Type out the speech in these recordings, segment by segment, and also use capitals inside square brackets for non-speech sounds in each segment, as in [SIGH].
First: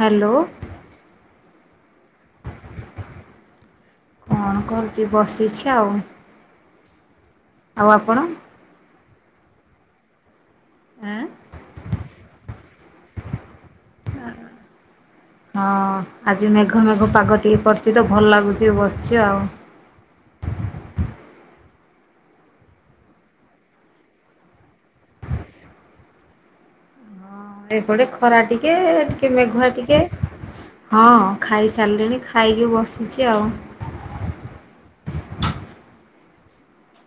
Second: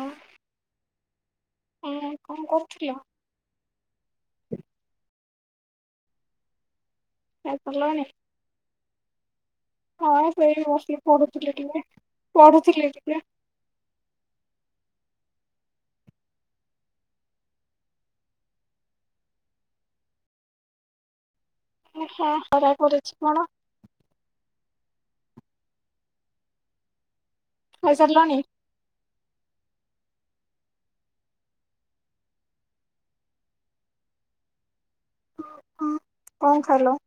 Hello. ହଁ କଁ କରୁଥିଲ? କଣ କରୁଚି ବସିଛି ଆଉ। ଆଉ ଖାଇସାରିଲଣି? ଆପଣ? ହଁ। ଏଇ ବସିକି ଆଁ ପଢୁଥିଲି ଟିକେ ପଢୁଥିଲି। ଟିକେ ହଁ ଆଜି ମେଘ ମେଘ ପାଗ ଟିକେ କରିଚି ତ ଭଲ ଲାଗୁଚି ବସିଚି ଆଉ। ଓ ହଁ ଖରା ପଡ଼ୁଚି କଣ? ହଁ ଏଇପଟେ ଖାଇସାରିଲଣି? ଖରା ଟିକେ ଟିକେ ମେଘୁଆ ଟି ଟେ ହଁ ଖାଇସାରିଲିଣି ଖାଇକି ବସିଚି ଆଉ। ହଁ କଁ କଣ ଖାଇଲ?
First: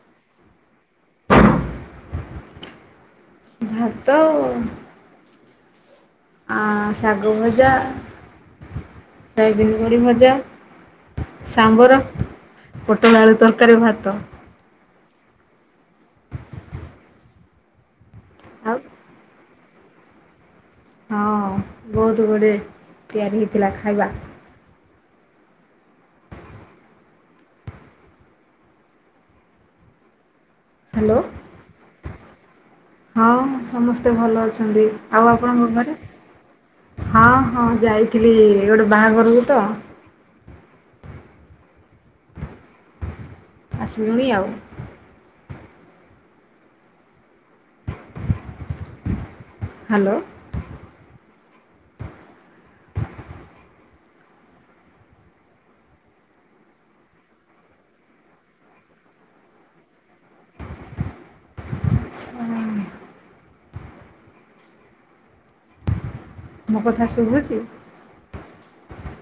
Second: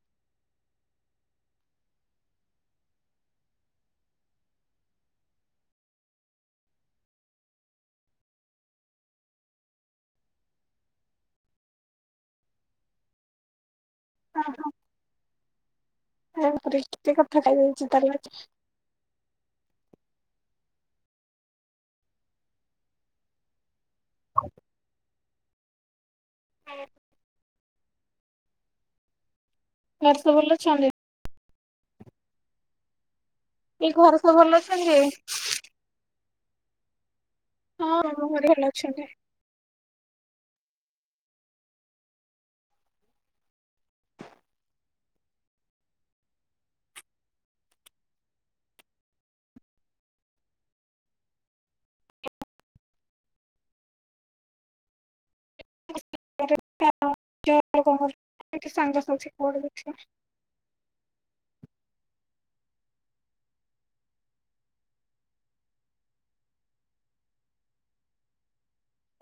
ଭାତ ଆ ଶାଗ ଭଜା ଶୋୟାବିନ ବଡ଼ି ଭଜା ସାମ୍ବର ପୋଟଳ ଆଳୁ ତରକାରୀ ଭାତ। ହଁ ହଁ। ଆ ପରି କିତେ କଥା କାଇହୋଉଛି ତାଲେ ଆଉ ହଁ ବୋହୁତ ଗୁଡିଏ ତିଆରି ହେଇଥିଲା ଖାଇବା। ୱାର୍ସ ବଲ ହାଲୋ। ହଁ ଏଇ ସମସ୍ତେ ଘରେ ସବୁ ଭଲ ଅଛନ୍ତି। ଆଉ ଆପଣଙ୍କ ଘରେ? ହଁ ହଁ ଆମ ଯାଇଥିଲି ଘରେ ଭଲ ଗୋଟେ ଅଛନ୍ତି। ବାହାଘରୁକୁ ତ। ଆସିଲୁଣି ଆଉ। ହାଲୋ। ନମସ୍କାର [UNINTELLIGIBLE] ମୋ କଥା ଶୁଭୁଛି?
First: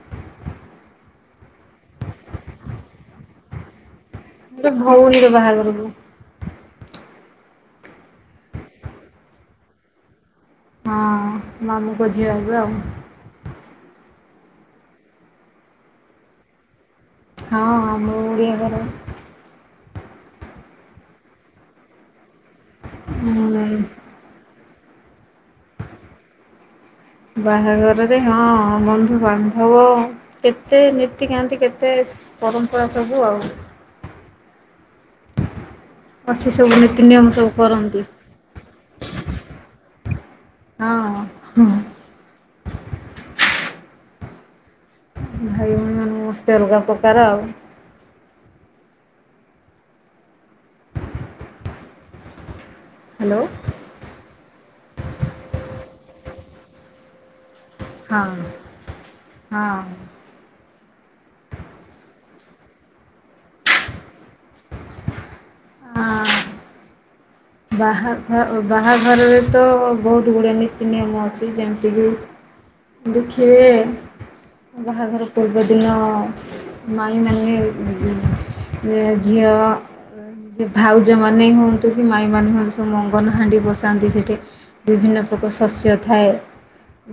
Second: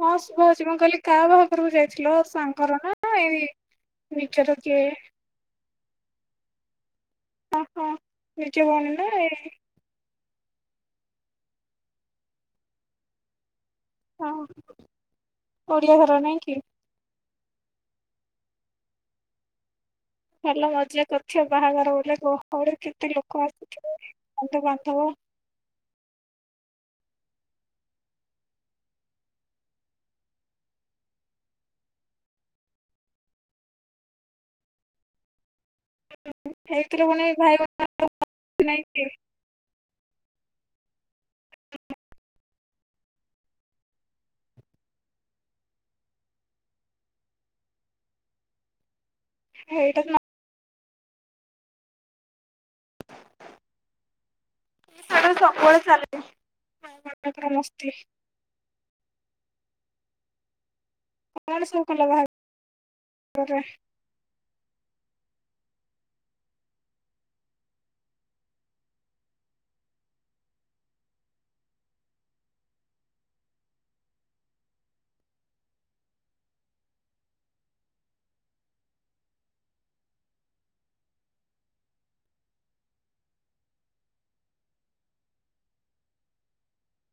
ହଁ ଶୁଭାଯାଉଛି ମୁଁ କହିଲି କାହା ବାହାଘରକୁ ଯାଇଥିଲ ସାଙ୍ଗ ର ନା ଏଇ ନିଜର ଗୋଟେ କିଏ? ଭଉଣୀର ବାହାଘରକୁୁ। ଓ ହୋ ନିଜ ଭଉଣୀ ନା ଏଇ ହଁ ମାମୁ ଙ୍କ ଝିଅ ହେବେ ଆଉ। ହଁ ଓଡିଆ ଘର ନାଇଁ କି? ହଁ ଆମ ଓଡ଼ିଆ ଘର। ଭଲ ମଜା କରୁଥିବ ବାହାଘର ବୁଲିଆକୁ। ଘରେ କେତେ ଲୋକ ହୁଁ ଆସିଥିବେ ବନ୍ଧୁ ବାନ୍ଧବ ତୁ ବାହାଘର ରେ ହଁ ବନ୍ଧୁବାନ୍ଧବ କେତେ ନୀତିକାନ୍ତି କେତେ ପରମ୍ପରା ସବୁ ଆଉ। ଅଛି ସବୁ ହେଇଥିରେ ପୁଣି ନୀତିନିୟମ ସବୁ ଭାଇ କରନ୍ତି। ଭଉଣୀ ନାଇଁ କି ହଁ ହୁଁ। ଭାଇ ଭଉଣୀ ମାନେ [UNINTELLIGIBLE] ଅଲଗା ପ୍ରକାର ଆଉ। ହେଇଟା ନା ହାଲୋ। ଏଇ [UNINTELLIGIBLE] ସବୁ ବେଳେ ଚାଲେଇ [UNINTELLIGIBLE] ହଁ। ହଁ। କଣ ସବୁ କଲ ବାହାଘରରେ? ଆଁ ବାହାଘ ବାହାଘରରେ ତ ବହୁତ ଗୁଡ଼ାଏ ନୀତି ନିୟମ ଅଛି ଯେମିତିକି ଦେଖିବେ ବାହାଘର ପୂର୍ବଦିନ ମାଇଁ ମାନେ ଉ ଝିଅ ଅ ଭାଉଜମାନେ ହୁଅନ୍ତୁ ମାଇଁ ମାନେ ସବୁ ମଙ୍ଗନ ହାଣ୍ଡି ବସାନ୍ତି ସେଠି ବିଭିନ୍ନ ପ୍ରକାର ଶସ୍ୟ ଥାଏ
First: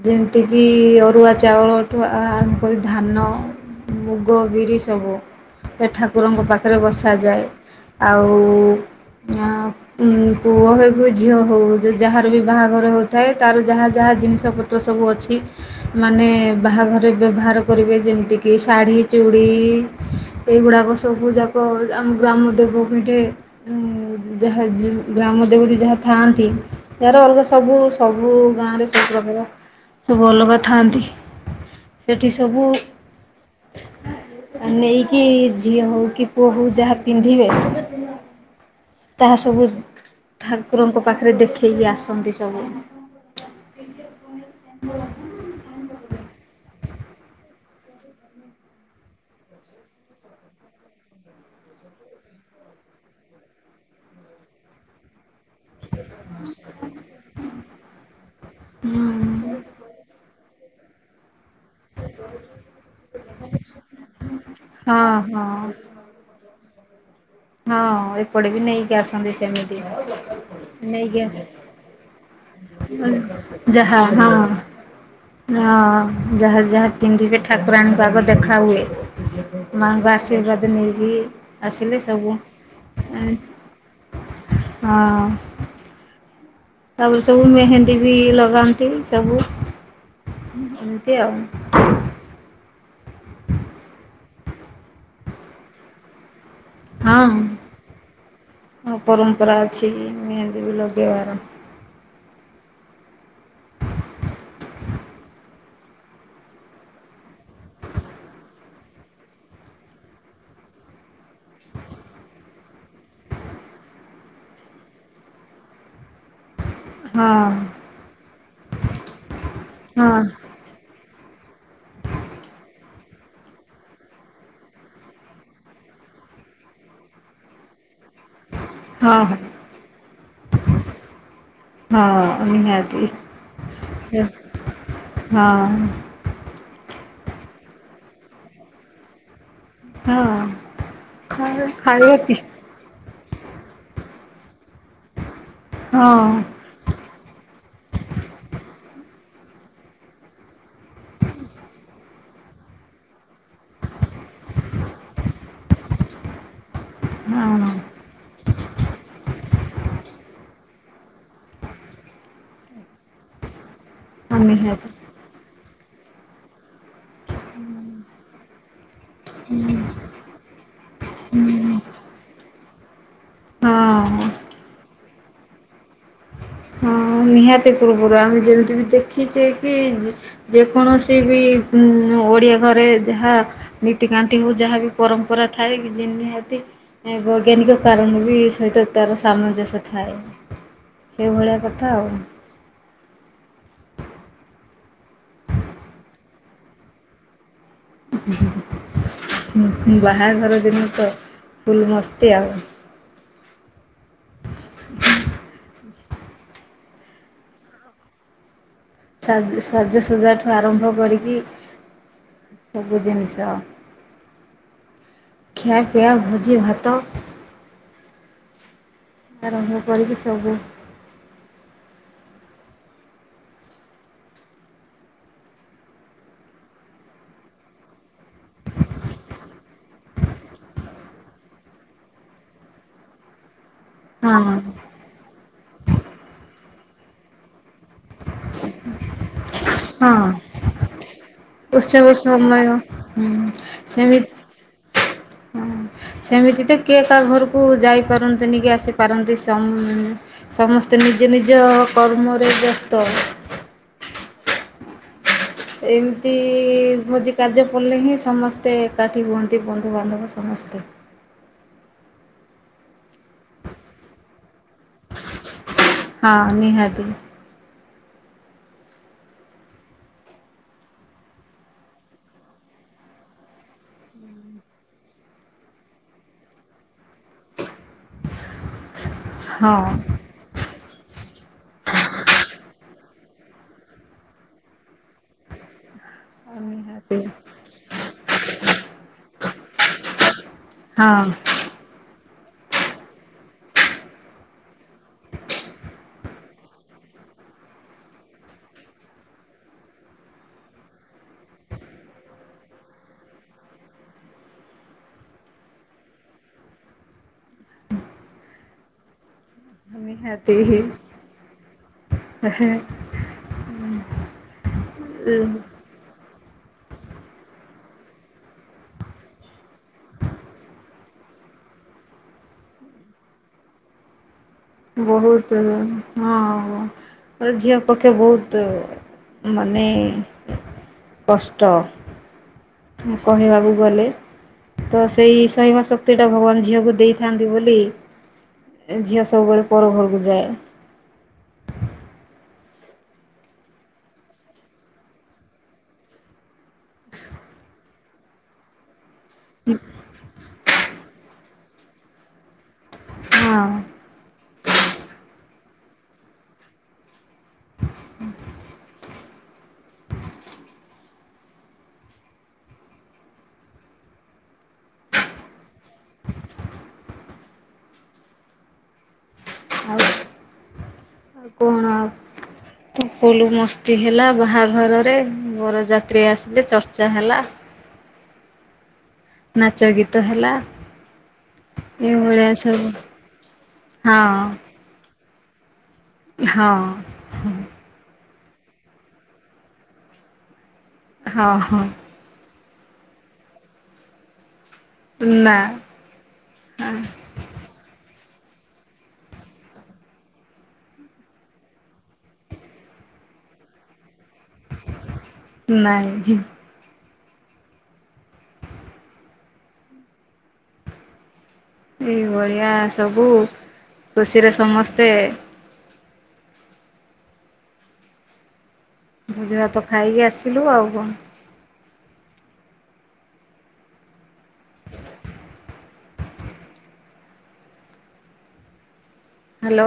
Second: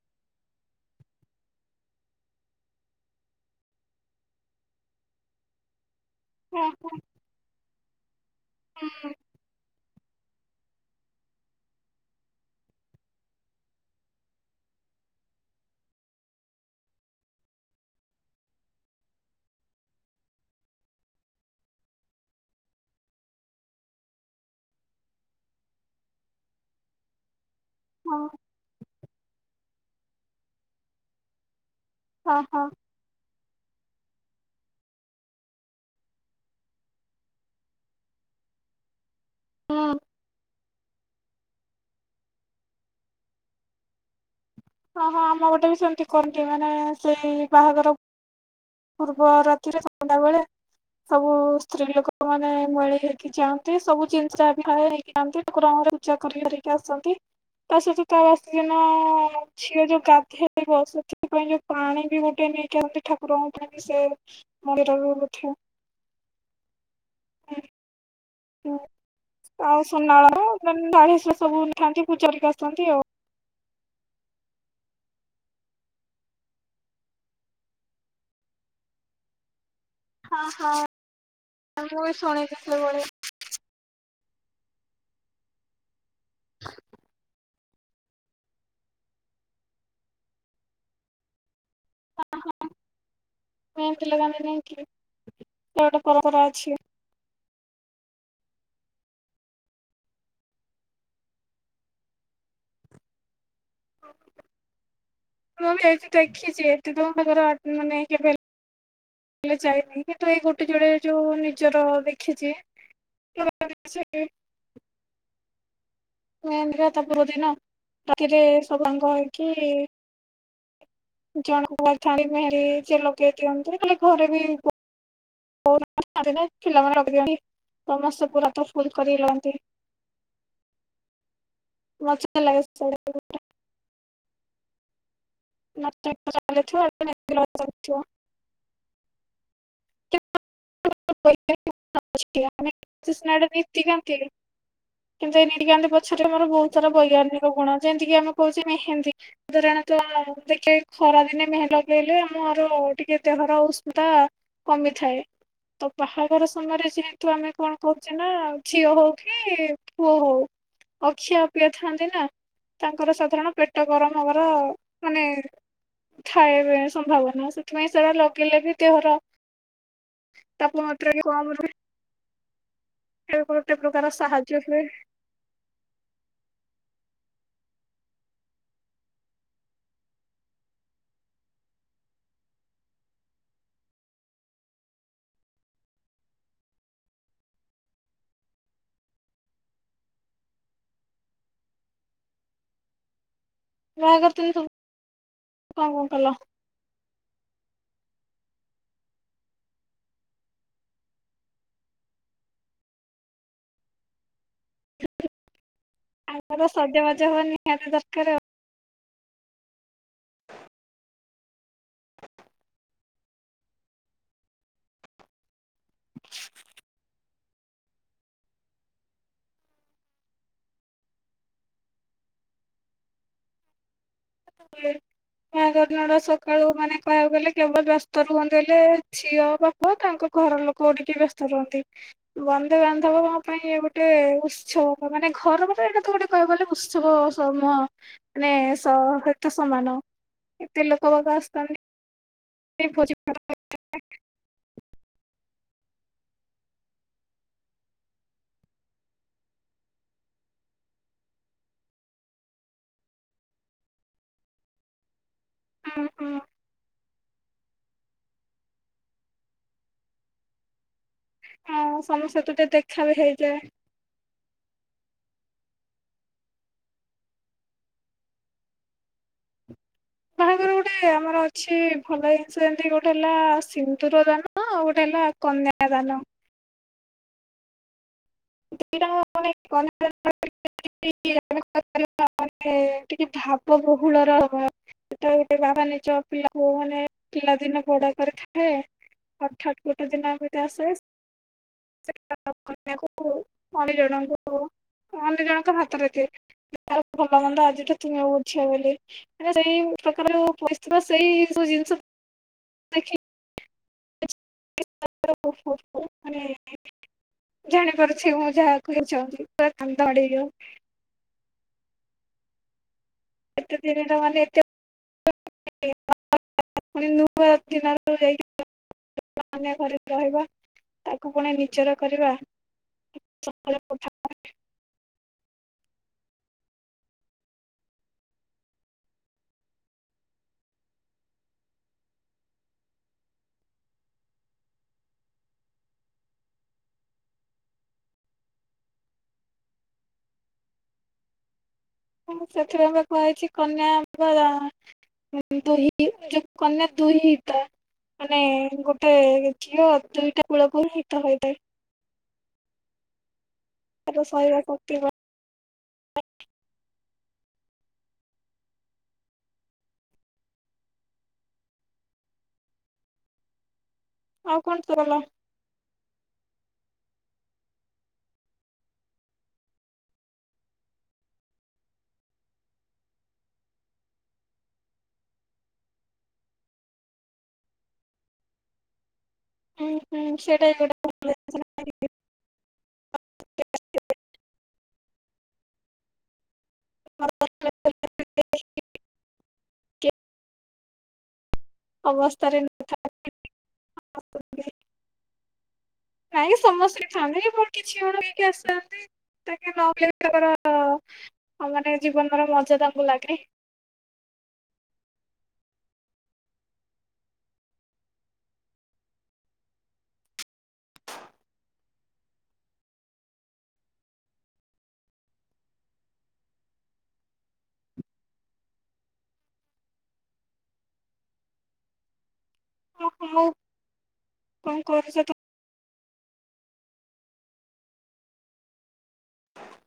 ଯେମିତିକି ଅରୁଆ ଚାଉଳଠୁ ଆରମ୍ଭ କରି ଧାନ ମୁଗ ବିରି ସବୁ ଏଠା ଠାକୁରଙ୍କ ହଁ ପାଖରେ ହଁ ବସାଯାଏ ଆଉ ହଁ ଆଁ ପୁଅ ହେଉ କି ଝିଅ ହେଉ ଯେ ଯାହାର ବି ବାହାଘର ହେଉଥାଏ ତାର ଯାହା ଯାହା ଜିନିଷ ପତ୍ର ସବୁ ଅଛି ମାନେ ବାହାଘରେ ବ୍ୟବହାର କରିବେ ଯେମିତିକି ଶାଢ଼ୀ ଚୁଡ଼ି ଏଗୁଡ଼ାକ ସବୁ ଯାକ ଆମ ଗ୍ରାମ ଦେବ ପିଠେ ଯାହା ଯ ଗ୍ରାମ ଦେବତୀ ଯାହା ଥାଆନ୍ତି ତହାର ଅଲଗା ସ ସବୁ ହଁ ସବୁ ଗାଁରେ ସବୁ ପ୍ରକାର ସବୁ ଅଲଗା ଥାଆନ୍ତି। ସେଠି ହଁ ହଁ। ସବୁ ଆ ନେଇକି ଝିଅ ହଉ କି ପୁଅ ହଉ ଯାହା ପିନ୍ଧିବେ ତାହା ସବୁ ହୁଁ ଠାକୁରଙ୍କ ପାଖରେ ଦେଖେଇକି ଆସନ୍ତି ସବୁ। ହଁ ହଁ ଆମ ପେଟେ ବି ସେମତି କରନ୍ତି ମାନେ ସେଇ ବାହାଘର ପୂର୍ବ ରାତିରେ ସନ୍ଧ୍ୟା ବେଳେ ସବୁ ସ୍ତ୍ରୀ ଲୋକ ମାନେ ମଳି ହେଇକି ଯାଆନ୍ତି ସବୁ ଜିନିଷ ବି ହଁ ନେଇକି ଯାଆନ୍ତି। ଠାକୁରଙ୍କ ର ପୂଜା କରି କରିକି ଆସନ୍ତି ତା ସହିତ ତା ବାସି ଦିନ ହୁଁ ଯୋଉ ଗାଧେଇବ ସେଥିପାଇଁ ଯୋଉ ପାଣି ବି ଗୋଟେ ନେଇକି ଆନ୍ତି ଠାକୁରଙ୍କ ପାଣି ସେ ହଁ ମନ୍ଦିରରୁ ହଁ ବୋଧେ ହଁ। ଏପଟେ ବି ନେଇକି ଆସନ୍ତି ସେମିତି ଆଉ ସୁନାଳ ନେଇକି ଆସ ସବୁ ଥାନ୍ତି ପୂଜା କରିକି ଆସନ୍ତି ଆଉ। ଉଁ ଯାହା ହଁ। ହଁ ଯାହା ଯାହା ପିନ୍ଧିବେ ଠାକୁରାଣୀଙ୍କୁ ଆଗ ଦେଖା ହୁଏ। ମାଙ୍କ ଆଶୀର୍ବାଦ ନେଇକି ଆସିଲେ ସବୁ ଶୁଣେ ଯେତେବଳେ ହଁ। ତାପରେ ସବୁ ମେହେନ୍ଦୀ ବି ଲଗାନ୍ତି ସବୁ ଏମିତି ଆଉ। ହଁ ହଁ ମେହେନ୍ଦୀ ଲଗାନ୍ତି ନାଇକି ଏଗୋଟେ ପରମ୍ପରା ଅଛି। ହଁ। ହଁ ପରମ୍ପରା ଅଛି ମେହେନ୍ଦୀ ବି ଲଗେଇବାର। ମୁଁ ବି ଏଇଠି ଦେଖିଛି ଏଠି ତ ତାଙ୍କର ଆ ମାନେ କେବେ ହେଲେ ଯାଇନି କିନ୍ତୁ ଏଇ ଗୋଟେ ଜୋଡେ ଯୋଉ ନିଜର ଦେଖିଛି [UNINTELLIGIBLE] ମେହେନ୍ଦୀ ତା ପୂର୍ବ ଦିନ ହଁ ରାତିରେ ସବୁ ସାଙ୍ଗ ହେଇକି ହଁ ଜଣଙ୍କୁ [UNINTELLIGIBLE] ସେ ଲଗେଇ ଦିଅନ୍ତି ନହଲେ ଘରେ ବି [UNINTELLIGIBLE] ଦିଅନ୍ତି। ସମସ୍ତେ ପୁରାତ ଫୁଲ କରି ହଁ ଲଗାନ୍ତି। ମଜା ହଁ ଲାଗେ ନିହାତି। ଏବ୍ [UNINTELLIGIBLE] ଯାହା ଲେଖିବ [UNINTELLIGIBLE] ହଁ ଖାଇ ଖାଇଆ ପି ସିଏ ସିନା ଗୋଟେ ଭିତ୍ତି କାନ୍ତି କିନ୍ତୁ ଏ ରିଡି କାନ୍ତି ହଁ ପଛରେ ମୋର ବହୁତ ସାରା ବୈଜ୍ଞାନିକ ଗୁଣ। ଯେନ୍ତିକି ଆମେ କହୁଛେ ନାଇଁ ହେନ୍ତି ସାଧାରଣତଃ ଦେଖେଇ ଖରାଦିନେ ମେହେ ଲଗେଇଲେ, ଆମର ଟିକେ ଦେହର ଉଷ୍ଣତା କମିଥାଏ। ତ ବାହାଘର ସମୟରେ ଯେହେତୁ ଆମେ ହଁ। କଣ କହୁଛେ ନା, ଝିଅ ହଉ କି କି ପୁଅ ହଉ, ଅଖିଆ ଅପିଆ ଥାଆନ୍ତି ନା। ତାଙ୍କର ସାଧାରଣ ପେଟ ଟ ଗରମ ହବାର ହଁ ନିହାତି ମାନେ ଥାଏ ବେ ସମ୍ଭାବନା। ସେଥିପାଇଁ ସେଟା ଲଗେଇଲେ ବି ଦେହର ତାପମାତ୍ରା ବି କମ ରୁହେ। ସିଏ ବି ଗୋଟେ ପ୍ରକାର ହଁ। ସାହାଯ୍ୟ ହୁଏ। ହଁ ନିହାତି ପୂର୍ବୁରୁ। ଆମେ ଯେମିତି ବି ଦେଖିଛେ କି, ଯେ-ଯେକୌଣସି ବି ଉଁ ଓଡ଼ିଆ ଘରେ ଯାହା ନୀତିକାନ୍ତି ହଉ ଯାହା ବି ପରମ୍ପରା ଥାଏ କି, ଯେ ନିହାତି ବୈଜ୍ଞାନିକ କାରଣରୁ ବି ସହିତ ତାର ସାମଞ୍ଜସ୍ୟ ଥାଏ। ସେଇଭଳିଆ କଥା ଆଉ। ଯାହା କରୁଥିନି ସବୁ, କଣ କଣ କଲ? ଉଁ-ହୁଁ-ହୁଁ-ଉଁ ବାହାଘର ଦିନ ତ ଫୁଲ ମସ୍ତି ଆଉ। ଆମର ସଜବାଜ ହବା ନିହାତି ଦରକାର ଆଉ। ସାଜ୍ ସାଜସଜ୍ଜାଠୁ ଆରମ୍ଭ କରିକି ସବୁ ଜିନିଷ। ଖିଆପିଆ, ଭୋଜିଭାତ ଆରମ୍ଭ କରିକି ସବୁ ହୁଏ। ବାହାଘର ଦିନଟା ସକାଳୁ ମାନେ କହିଆକୁ ଗଲେ କେବଳ ବ୍ୟସ୍ତ ରୁହନ୍ତି ବଲେ ଝିଅ ବାପ, ତାଙ୍କ ଘର ଲୋକ ଟିକେ ବ୍ୟସ୍ତ ରୁହନ୍ତି। ବନ୍ଧୁବାନ୍ଧବଙ୍କ ପାଇଁ ଗୋଟେ ହଁ ଉତ୍ସବକ। ମାନେ ଘର ମାନେ ଏଇଟା ତ ଗୋଟେ କହିଆକୁ ଗଲେ ଉତ୍ସ ଉତ୍ସବ ସମୂହ। ମାନେ ସ ହେ ସମାନ। ହଁ ଏତେ ଲୋକବାକ ଆସିଥାନ୍ତି ଉତ୍ସବ ସମୟ ଭୋଜି ସେମିତି ହଁ ସେମିତି ତ କିଏ କାହା ଘରକୁ ଯାଇପାରନ୍ତିନି କି ଆସିପାରନ୍ତି ସମସ୍ତେ ନିଜ ନିଜ କର୍ମରେ ବ୍ୟସ୍ତ ହୁଁ ହୁଁ ଏମିତି ଭୋଜି କାର୍ଯ୍ୟ ପଡ଼ିଲେ ହିଁ ସମସ୍ତେ ଏକାଠି ହୁଅନ୍ତି ବନ୍ଧୁବାନ୍ଧବ ସମସ୍ତେ ସମସ୍ତେ ସହିତ ଟିକେ ଦେଖା ବି ହେଇଯାଏ। ହଁ ନିହାତି। ବାହାଘର ଗୋଟେ ଆମର ଅଛି ଭଲ ଜିନିଷ ଯେମିତି ଗୋଟେ ହେଲା ସିନ୍ଦୁର ଦାନ ଆଉ ଗୋଟେ ହେଲା କନ୍ୟା ଦାନ। ହଁ [UNINTELLIGIBLE] ଟିକେ ଭାବ ବହୁଳ ର ସେଟ ଗୋଟେ ଭାବ ନାହିଁ ଯୋଉ ପିଲାକୁ ମାନେ ନିହାତି ପିଲା ଦିନ ବଡ କରିଥାଏ ଆଉ ଛୋଟ ଗୋଟେ ଦିନ ଏମତି ଆସେ ହଁ। [UNINTELLIGIBLE] ଅନ୍ୟ ଜଣଙ୍କୁ ଅନ୍ୟ ଜଣଙ୍କ ହାତରେ ଦିଏ ଭଲ ମନ୍ଦ ଆଜିଟା ତୁମେ ଆଉ ବୁଝିବ ବୋଲି ସେଇ ପ୍ରକାର ପଇସା ସେଇ ଯୋଉ ଜିନିଷ ଦେଖ ଜାଣିପାରୁଛି ମୁଁ ଯାହା କହିଛନ୍ତି ପୁରା କାନ୍ଦ ମାଡ଼ିବ। ଆଚ୍ଛା ଏତେ ଧୀରେ ର ମାନେ ଏତେ ହୁଁ [UNINTELLIGIBLE] ଫୁଣି ନୂଆ ଦିନକି ଘରେ ରହିବା ତାକୁ ପୁଣି ନିଜର କରିବା ବହୁତ ହଁ ମୋର ଝିଅ ପକ୍ଷେ ବହୁତ ମାନେ କଷ୍ଟ କହିବାକୁ ଗଲେ ତ ସେଇ ସହିବା ଶକ୍ତିଟା ଭଗବାନ ଝିଅକୁ ଦେଇଥାନ୍ତି ବୋଲି ଝିଅ ସବୁବେଳେ ପର ଘରକୁ ଯାଏ। ମୁଁ ସେଥିପାଇଁ ବା କୁହାଯାଇଛି କନ୍ୟା ବା ଦୁହି କନ୍ୟା ଦୁହିତା। ମାନେ ଗୋଟେ ଝିଅ ଦୁଇଟା କୂଳକୁ ହିଁ ଭଲ ହୋଇଥାଏ। ହଁ ଆଉ [UNINTELLIGIBLE] ଆଉ କଣ ଟା ରହିଲା ଫୁଲୁ ମସ୍ତି ହେଲା ବାହାଘରରେ ବରଯାତ୍ରୀ ଆସିଲେ ଚର୍ଚ୍ଚା ହେଲା ନାଚ ହୁଁ ଗୀତ ହୁଁ ହେଲା ସେଇଟା ବି ଗୋଟେ ଏଭଳିଆ ସବୁ ହଁ। ହଁ ହଁ। [UNINTELLIGIBLE] ହଁ ହଁ ା [UNINTELLIGIBLE] ନାଆ ନାଇଁ ସମସ୍ତ ଫ୍ୟାମିଲି ମୋର କିଛିମାନେ ଆସିଥାନ୍ତି ତାକେ ନହଲେ ତାଙ୍କର ମାନେ ଜୀବନର ମଜା ତାଙ୍କୁ, ଲାଗେ ନାଇଁ, ଏଇ ଭଳିଆ ସବୁ ଖୁସିରେ ସମସ୍ତେ ଭୋଜିଭାତ ଖାଇକି ଆସିଲୁ ଆଉ କଣ? ହଉ ମୁଁ କଣ କରୁଛ ତୁ? ହ୍ୟାଲୋ